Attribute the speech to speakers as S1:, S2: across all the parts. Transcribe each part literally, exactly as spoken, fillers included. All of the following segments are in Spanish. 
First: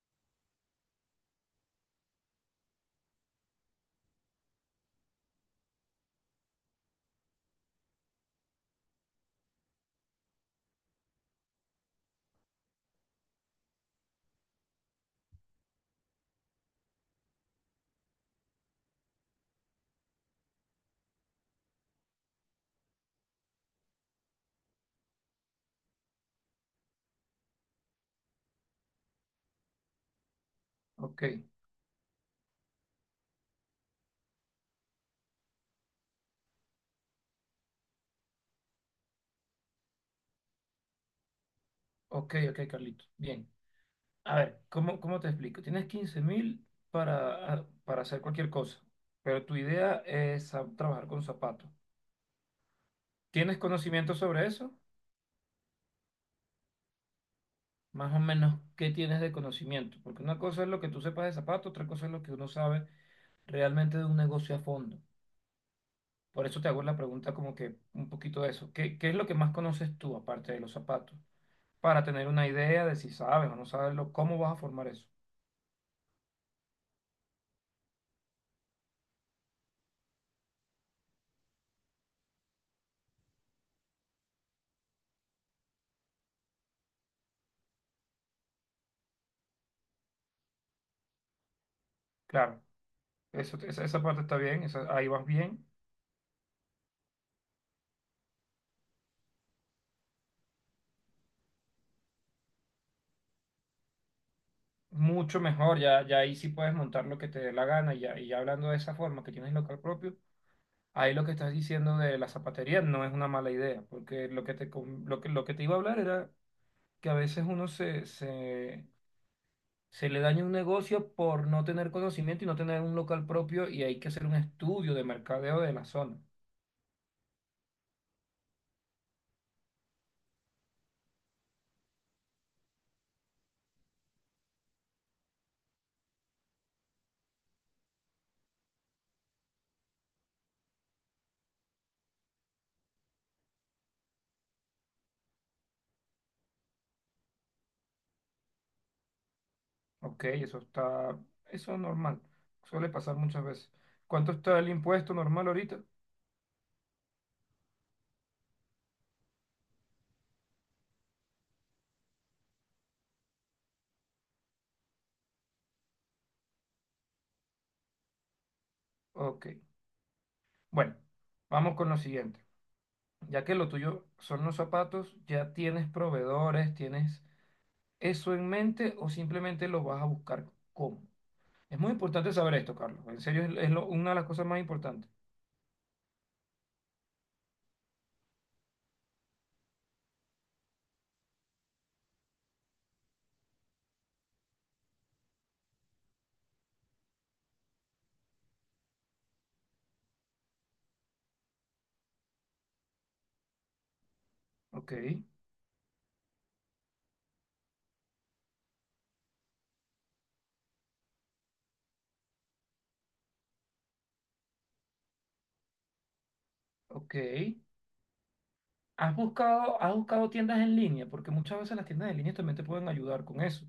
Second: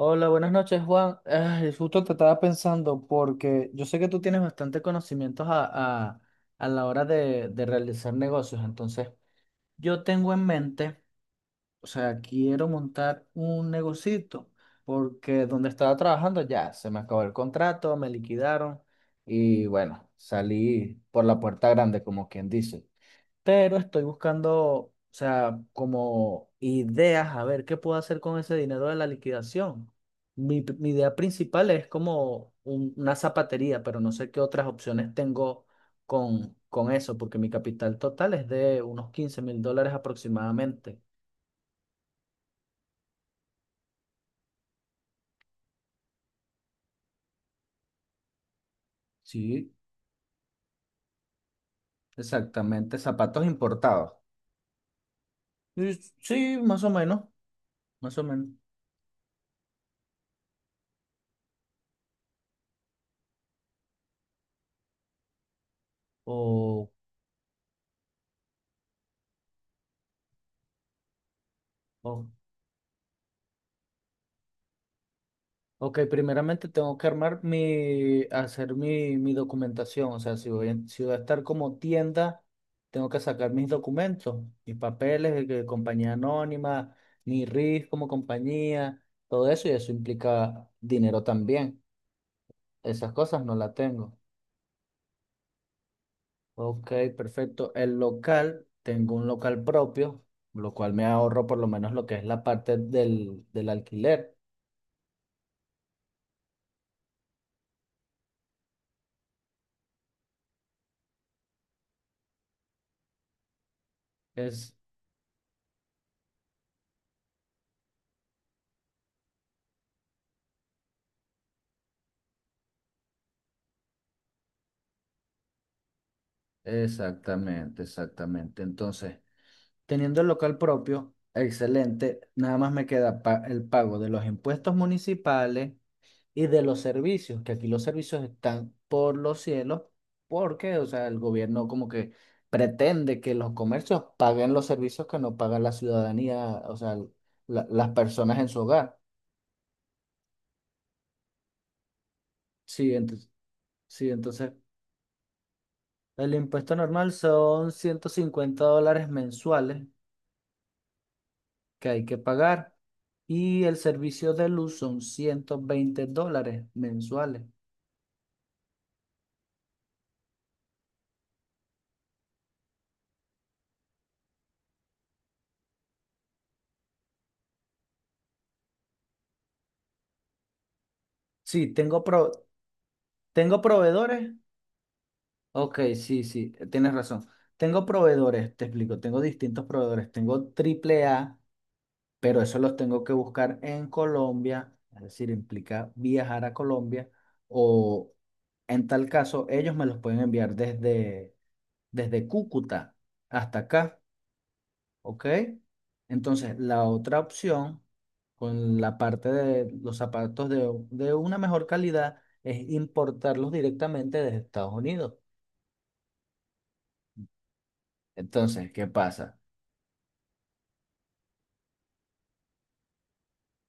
S1: Hola, buenas noches, Juan. Ay, justo te estaba pensando porque yo sé que tú tienes bastante conocimientos a, a- a la hora de, de realizar negocios. Entonces, yo tengo en mente, o sea, quiero montar un negocito porque donde estaba trabajando ya se me acabó el contrato, me liquidaron y bueno, salí por la puerta grande, como quien dice, pero estoy buscando, o sea, como ideas, a ver qué puedo hacer con ese dinero de la liquidación. Mi, mi idea
S2: Ok,
S1: principal es como un- una zapatería, pero no sé qué otras opciones tengo con, con eso, porque mi capital total es de unos quince mil dólares aproximadamente.
S2: ok, ok, Carlito. Bien. A ver, ¿cómo, cómo te explico? Tienes quince mil para, ah, para hacer cualquier cosa, pero tu
S1: Sí,
S2: idea es a- trabajar con zapatos.
S1: exactamente, zapatos
S2: ¿Tienes
S1: importados.
S2: conocimiento sobre eso?
S1: Y sí, más o menos,
S2: Más
S1: más
S2: o
S1: o menos.
S2: menos, ¿qué tienes de conocimiento? Porque una cosa es lo que tú sepas de zapatos, otra cosa es lo que uno sabe realmente de un negocio a fondo. Por eso te hago
S1: O,
S2: la pregunta como que un poquito de eso. ¿Qué, qué es lo que más conoces tú aparte de los zapatos? Para
S1: o
S2: tener una idea de si sabes o no sabes lo, cómo vas a formar eso.
S1: Ok, primeramente tengo que armar mi, hacer mi, mi documentación. O sea, si voy, en- si voy a estar como tienda, tengo que sacar mis documentos, mis papeles de que compañía anónima, mi R I F como compañía, todo eso, y eso implica dinero también.
S2: Claro.
S1: Esas cosas no
S2: Eso,
S1: las
S2: esa, esa
S1: tengo.
S2: parte está bien, esa- ahí vas bien,
S1: Ok, perfecto. El local, tengo un local propio, lo cual me ahorro por lo menos lo que es la parte del, del alquiler.
S2: mucho mejor, ya, ya ahí sí puedes montar lo que te dé la gana y ya, y ya hablando de esa forma que tienes local propio, ahí lo que estás diciendo de la zapatería no es una mala idea, porque lo que te, com- lo que, lo que te iba a hablar era que a veces uno se, se, se le daña un negocio por no tener conocimiento y no tener un local propio y hay que hacer un estudio de mercadeo de la zona.
S1: Exactamente, exactamente. Entonces, teniendo el local propio, excelente, nada más me queda pa- el pago de los impuestos municipales y de los servicios, que aquí los servicios están por los cielos, porque, o sea, el gobierno como que pretende que los comercios paguen los servicios que no paga la ciudadanía, o sea, la- las personas en su hogar.
S2: Ok, eso está, eso es normal, suele
S1: Sí,
S2: pasar
S1: entonces,
S2: muchas veces.
S1: sí,
S2: ¿Cuánto
S1: entonces
S2: está el impuesto normal ahorita?
S1: el impuesto normal son ciento cincuenta dólares mensuales que hay que pagar y el servicio de luz son ciento veinte dólares mensuales.
S2: Ok. Bueno, vamos con lo siguiente. Ya que lo tuyo son los zapatos, ¿ya tienes proveedores? ¿Tienes eso en mente o simplemente lo vas a buscar cómo?
S1: Sí,
S2: Es muy
S1: tengo, pro-
S2: importante saber esto, Carlos. En serio, es,
S1: tengo
S2: es lo- una de las
S1: proveedores.
S2: cosas más importantes.
S1: Ok, sí, sí, tienes razón. Tengo proveedores, te explico, tengo distintos proveedores. Tengo triple A, pero eso los tengo que buscar en Colombia, es decir, implica viajar a Colombia o en tal caso ellos me los pueden enviar desde, desde Cúcuta hasta acá.
S2: Ok,
S1: ¿Ok? Entonces, la otra opción, con la parte de los zapatos de, de una mejor calidad, es importarlos directamente desde Estados Unidos.
S2: ok.
S1: Entonces, ¿qué
S2: ¿Has
S1: pasa?
S2: buscado, has buscado tiendas en línea? Porque muchas veces las tiendas en línea también te pueden ayudar con eso.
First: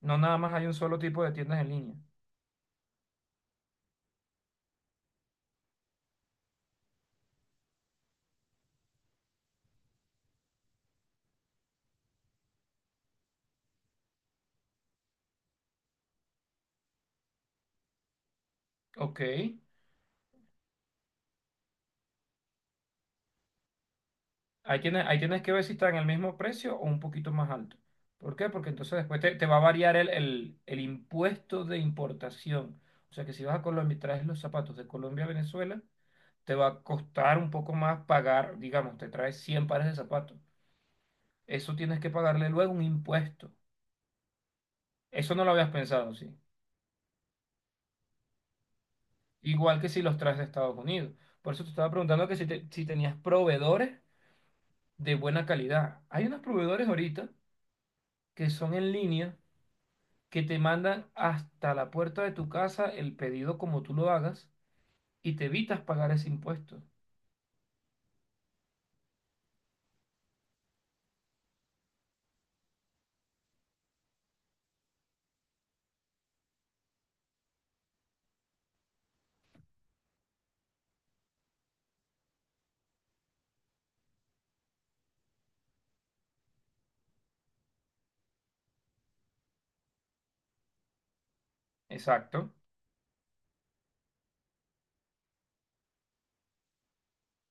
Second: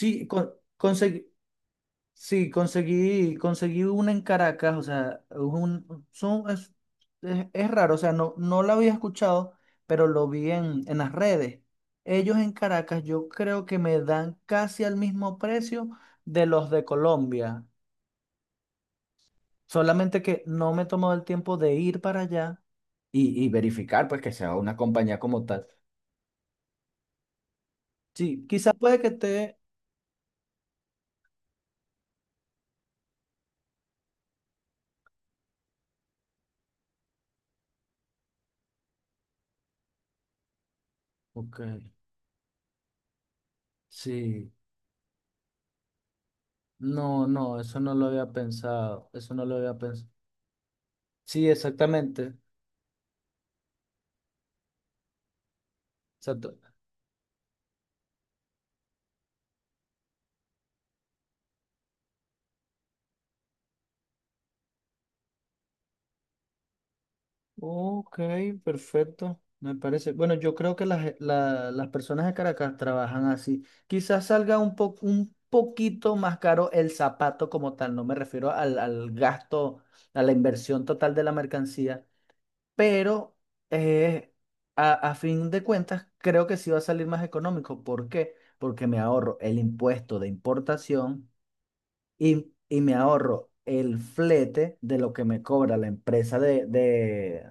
S2: No nada
S1: con-
S2: más hay un solo tipo
S1: conseguí,
S2: de tiendas en línea.
S1: sí, conseguí, conseguí una en Caracas, o sea, un, son, es, es- es raro, o sea, no, no la había escuchado, pero lo vi en, en las redes. Ellos en Caracas yo creo que me dan casi al mismo precio de los de Colombia.
S2: Ok.
S1: Solamente que no me he tomado el tiempo de ir para allá Y, y verificar, pues, que sea una
S2: Ahí tienes,
S1: compañía
S2: ahí tienes
S1: como
S2: que ver
S1: tal.
S2: si está en el mismo precio o un poquito más alto. ¿Por
S1: Sí,
S2: qué? Porque
S1: quizás
S2: entonces
S1: puede que
S2: después te, te
S1: esté.
S2: va a variar el, el- el impuesto de importación. O sea que si vas a Colombia y traes los zapatos de Colombia a Venezuela, te va a costar un poco más pagar, digamos, te traes cien pares de zapatos.
S1: Ok,
S2: Eso tienes que pagarle luego un impuesto.
S1: sí.
S2: Eso no lo habías pensado, sí.
S1: No, no, eso no lo había pensado. Eso no lo había
S2: Igual que si
S1: pensado.
S2: los traes de Estados Unidos.
S1: Sí,
S2: Por eso te estaba preguntando
S1: exactamente.
S2: que si, te- si tenías proveedores de buena calidad. Hay unos
S1: Exacto.
S2: proveedores ahorita que son en línea que te mandan hasta la puerta de tu casa el pedido como tú lo hagas y te evitas pagar ese impuesto.
S1: Ok, perfecto. Me parece. Bueno, yo creo que las, la- las personas de Caracas trabajan así. Quizás salga un po- un poquito más caro el zapato como tal. No me refiero al, al gasto, a la inversión total de la mercancía, pero eh, a, a fin de cuentas creo que sí va a salir más económico. ¿Por qué? Porque me ahorro el impuesto de importación
S2: Exacto,
S1: y, y me ahorro el flete de lo que me cobra la empresa de, de,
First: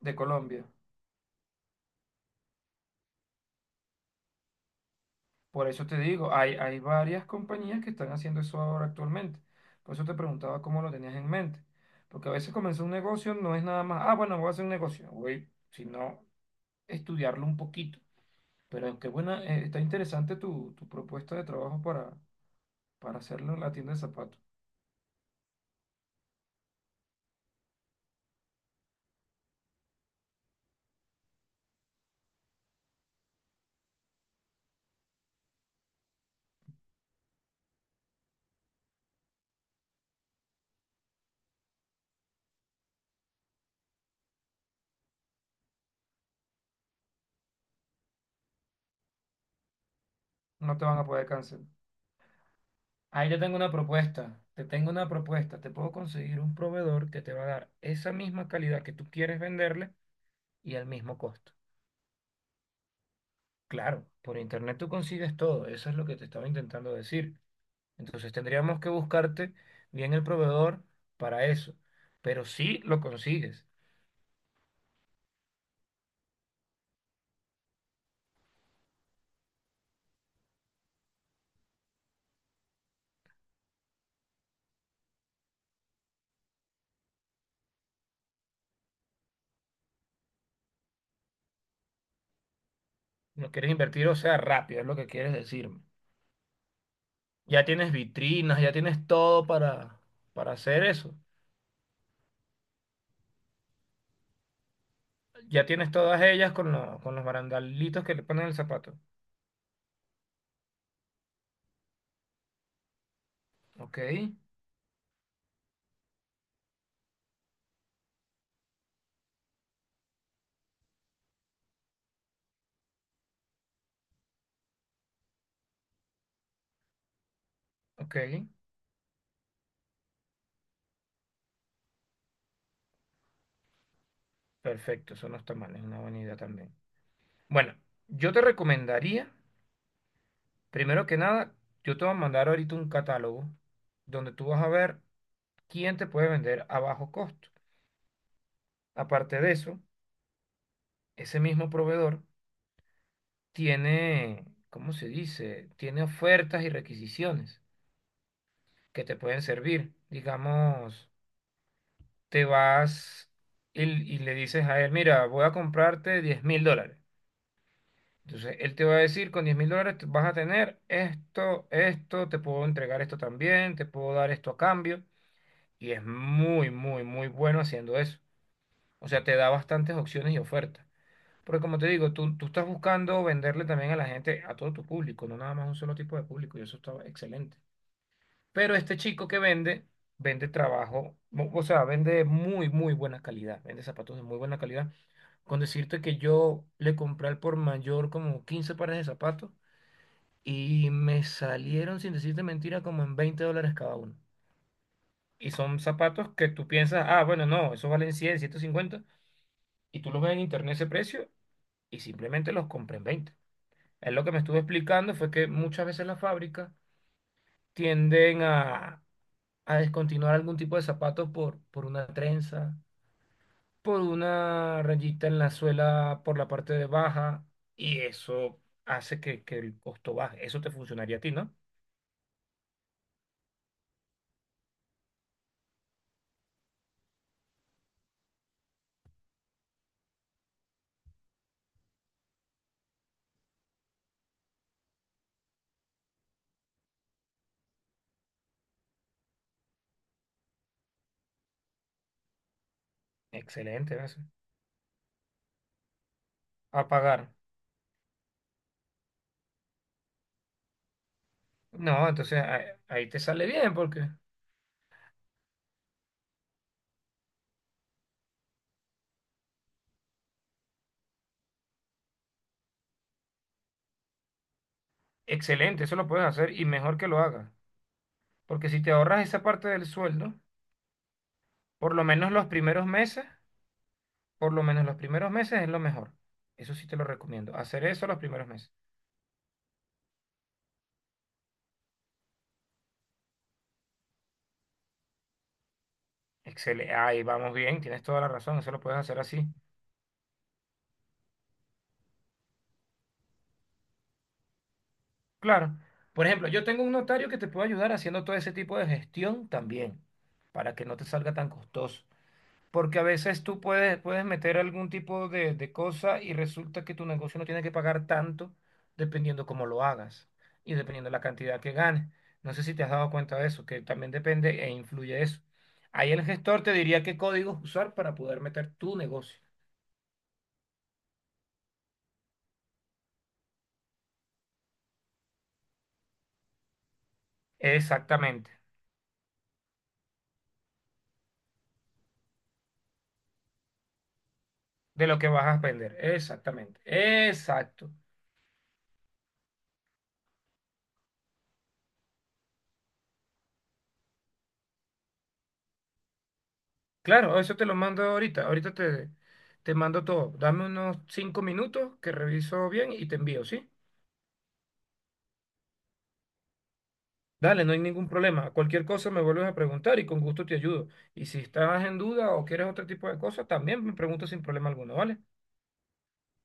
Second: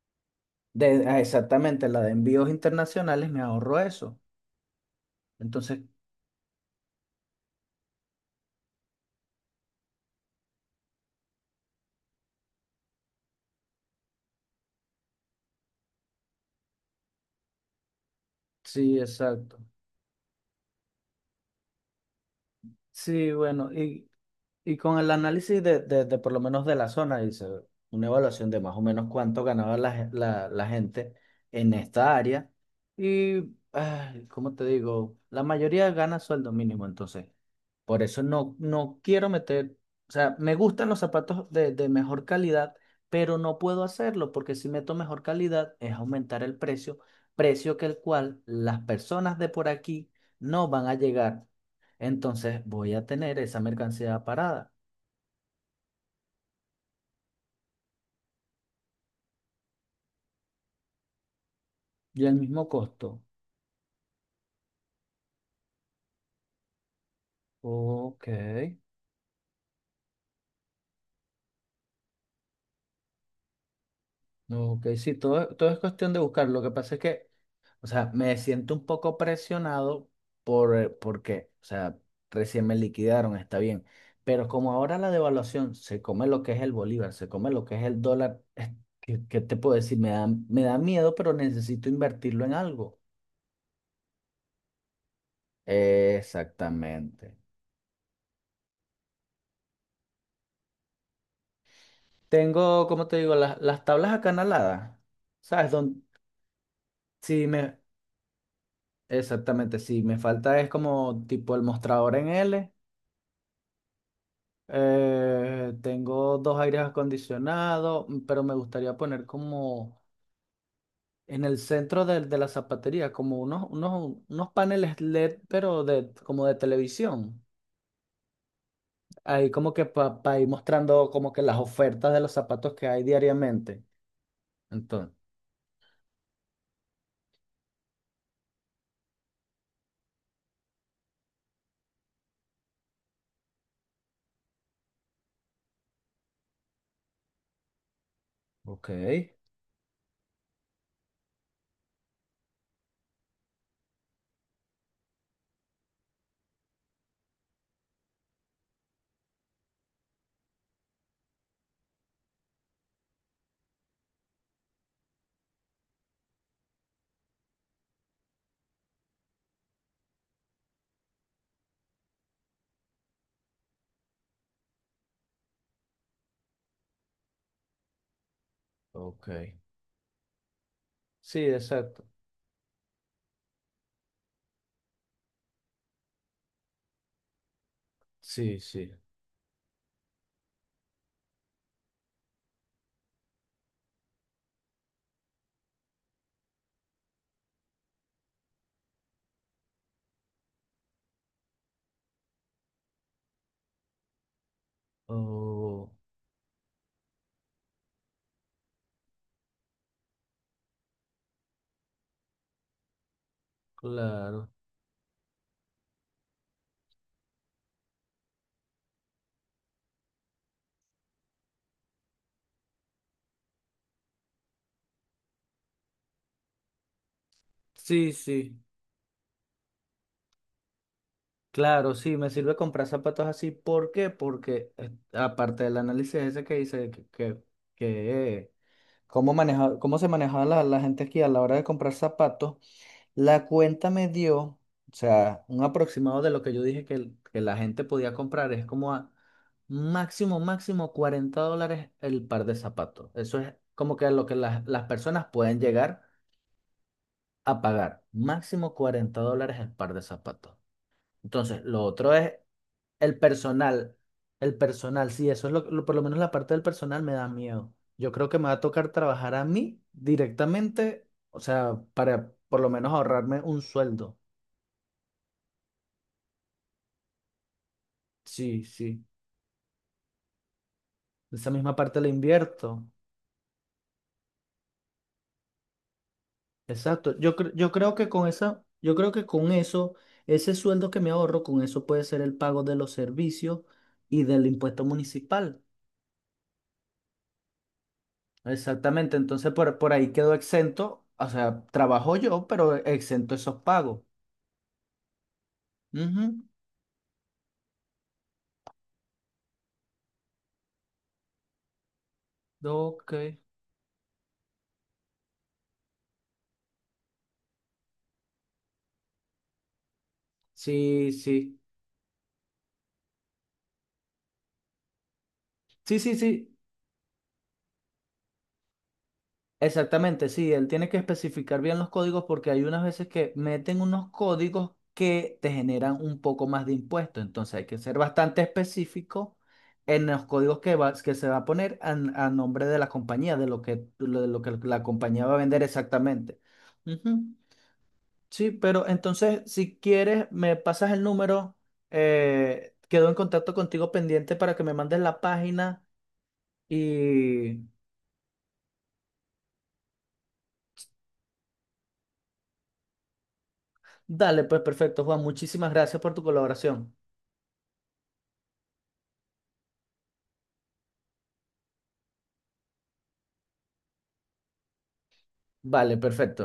S2: de Colombia.
S1: de- ah, exactamente la de envíos internacionales, me ahorro eso.
S2: Por
S1: Entonces,
S2: eso te digo, hay, hay varias compañías que están haciendo eso ahora actualmente. Por eso te preguntaba cómo lo tenías en mente. Porque a veces comenzar un negocio no es nada más, ah, bueno, voy a hacer un negocio, voy, sino estudiarlo un poquito.
S1: sí,
S2: Pero qué buena,
S1: exacto.
S2: eh, está interesante tu, tu propuesta de trabajo para, para
S1: Sí,
S2: hacerlo en la
S1: bueno,
S2: tienda de
S1: y
S2: zapatos.
S1: Y con el análisis de, de- de por lo menos de la zona, hice una evaluación de más o menos cuánto ganaba la, ge- la- la gente en esta área. Y, ay, ¿cómo te digo? La mayoría gana sueldo mínimo, entonces. Por eso no, no quiero meter, o sea, me gustan los zapatos de, de mejor calidad, pero no puedo hacerlo porque si meto mejor calidad es aumentar el precio, precio que el cual las personas de por aquí no
S2: No te
S1: van a
S2: van a poder
S1: llegar.
S2: cancelar.
S1: Entonces voy a
S2: Ahí te
S1: tener
S2: tengo
S1: esa
S2: una
S1: mercancía
S2: propuesta, te
S1: parada.
S2: tengo una propuesta, te puedo conseguir un proveedor que te va a dar esa misma calidad que tú quieres venderle y al mismo costo.
S1: Y al mismo costo.
S2: Claro, por internet tú consigues todo, eso es lo que te estaba intentando decir.
S1: Ok,
S2: Entonces tendríamos que buscarte bien el proveedor para eso, pero sí lo consigues.
S1: no, ok, sí, todo, todo es cuestión de buscar. Lo que pasa es que, o sea, me siento un poco presionado por, eh, porque, o sea, recién me liquidaron, está bien. Pero como ahora la devaluación se come lo que es el bolívar, se come lo que es el dólar, es que- ¿qué, te puedo decir? Me da, me da miedo, pero necesito invertirlo en algo.
S2: No quieres invertir, o sea, rápido, es lo que quieres decirme.
S1: Exactamente.
S2: Ya tienes vitrinas, ya tienes todo para, para hacer eso.
S1: Tengo, como te digo, las, las tablas acanaladas.
S2: Ya
S1: ¿Sabes?
S2: tienes
S1: Don-
S2: todas ellas con, lo- con los
S1: si me,
S2: barandalitos que le ponen el zapato.
S1: Exactamente, sí, me falta es como tipo el mostrador en L.
S2: Ok.
S1: Eh, tengo dos aires acondicionados, mm, pero me gustaría poner como en el centro del- de, la zapatería, como unos, unos, unos paneles L E D, pero de, como de televisión.
S2: Ok,
S1: Ahí como que para ir mostrando como que las ofertas de los zapatos que hay diariamente. Entonces,
S2: perfecto, eso no está mal, es una buena idea también. Bueno, yo te recomendaría, primero que nada, yo te voy a mandar ahorita un catálogo donde tú vas a ver quién te puede vender a bajo costo.
S1: ok,
S2: Aparte de eso, ese mismo proveedor tiene, ¿cómo se dice? Tiene ofertas y requisiciones que te pueden servir. Digamos, te vas y, y le dices a él, mira, voy a comprarte diez mil dólares. Entonces, él te va a decir, con diez mil dólares te- vas a tener esto, esto, te puedo entregar esto también, te puedo dar esto a cambio. Y es muy, muy, muy bueno haciendo eso. O sea,
S1: ok.
S2: te da bastantes opciones y ofertas.
S1: Sí,
S2: Porque como te
S1: exacto.
S2: digo, tú, tú estás buscando venderle también a la gente, a todo tu público, no nada más a un solo tipo de público, y eso está excelente.
S1: Sí,
S2: Pero
S1: sí.
S2: este chico que vende, vende trabajo, o o sea, vende muy, muy buena calidad, vende zapatos de muy buena calidad. Con decirte que yo le compré al por mayor como quince pares de zapatos y me salieron, sin decirte mentira, como en veinte dólares cada uno. Y son
S1: Oh,
S2: zapatos que tú piensas, ah, bueno, no, eso valen cien ciento cincuenta. Y tú los ves en internet ese precio y simplemente los compré en veinte. Él lo que me
S1: claro.
S2: estuvo explicando fue que muchas veces las fábricas tienden a, a descontinuar algún tipo de zapatos por, por una trenza, por una rayita en la suela por la parte de baja. Y
S1: Sí, sí.
S2: eso hace que, que el costo baje. Eso te funcionaría a ti, ¿no?
S1: Claro, sí, me sirve comprar zapatos así. ¿Por qué? Porque eh, aparte del análisis ese que dice que, que, que, eh, cómo maneja, cómo se manejaba la, la gente aquí a la hora de comprar zapatos, la cuenta me dio, o sea, un aproximado de lo que yo dije que, el- que la gente podía comprar. Es como a máximo, máximo cuarenta dólares el par de zapatos. Eso es
S2: Excelente,
S1: como que
S2: gracias.
S1: lo que las, las personas pueden llegar
S2: A pagar.
S1: a pagar. Máximo cuarenta dólares el par de zapatos. Entonces, lo
S2: No,
S1: otro es
S2: entonces ahí, ahí
S1: el
S2: te sale bien
S1: personal,
S2: porque
S1: el personal, sí, eso es lo, lo- por lo menos la parte del personal me da miedo. Yo creo que me va a tocar trabajar a mí directamente, o sea, para por lo menos ahorrarme un sueldo.
S2: excelente, eso lo puedes hacer y mejor que lo hagas.
S1: Sí,
S2: Porque si te
S1: sí.
S2: ahorras esa parte del sueldo,
S1: Esa misma
S2: por
S1: parte
S2: lo
S1: la
S2: menos los
S1: invierto.
S2: primeros meses, por lo menos los primeros meses es lo mejor. Eso sí te lo
S1: Exacto. Yo, cre-
S2: recomiendo,
S1: yo
S2: hacer
S1: creo
S2: eso
S1: que
S2: los
S1: con
S2: primeros
S1: esa,
S2: meses.
S1: yo creo que con eso, ese sueldo que me ahorro, con eso puede ser el pago de los servicios y del impuesto municipal.
S2: Excelente, ahí vamos bien, tienes toda la razón, eso lo puedes
S1: Exactamente.
S2: hacer así.
S1: Entonces por, por ahí quedo exento. O sea, trabajo yo, pero exento esos pagos.
S2: Claro, por
S1: Ujú.
S2: ejemplo, yo tengo un notario que te puede ayudar haciendo todo ese tipo de gestión también, para que no te salga tan costoso. Porque a
S1: Ok.
S2: veces tú puedes, puedes meter algún tipo de, de cosa y resulta que tu negocio no tiene que pagar tanto dependiendo cómo lo hagas y dependiendo
S1: Sí,
S2: la
S1: sí.
S2: cantidad que ganes. No sé si te has dado cuenta de eso, que también depende e influye eso.
S1: Sí,
S2: Ahí
S1: sí,
S2: el
S1: sí.
S2: gestor te diría qué códigos usar para poder meter tu negocio.
S1: Exactamente, sí. Él tiene que especificar bien los códigos porque hay unas veces que meten unos códigos que te generan un poco más de impuesto. Entonces hay que ser bastante
S2: Exactamente.
S1: específico en los códigos que va, que se va a poner a, a nombre de la compañía, de lo que, lo- de lo que la
S2: De lo
S1: compañía
S2: que
S1: va a
S2: vas a
S1: vender
S2: vender.
S1: exactamente.
S2: Exactamente.
S1: Ujú.
S2: Exacto.
S1: Sí, pero entonces, si quieres, me pasas el número. Eh, quedo en contacto contigo pendiente para que me mandes la página
S2: Claro, eso
S1: y
S2: te lo mando ahorita. Ahorita te, te mando todo. Dame unos cinco minutos que reviso bien y te envío, ¿sí?
S1: dale, pues perfecto, Juan. Muchísimas gracias por tu colaboración.
S2: Dale, no hay ningún problema. Cualquier cosa me vuelves a preguntar y con gusto te ayudo. Y si estás en duda o quieres otro tipo de cosas, también me preguntas sin problema alguno, ¿vale?
S1: Vale, perfecto.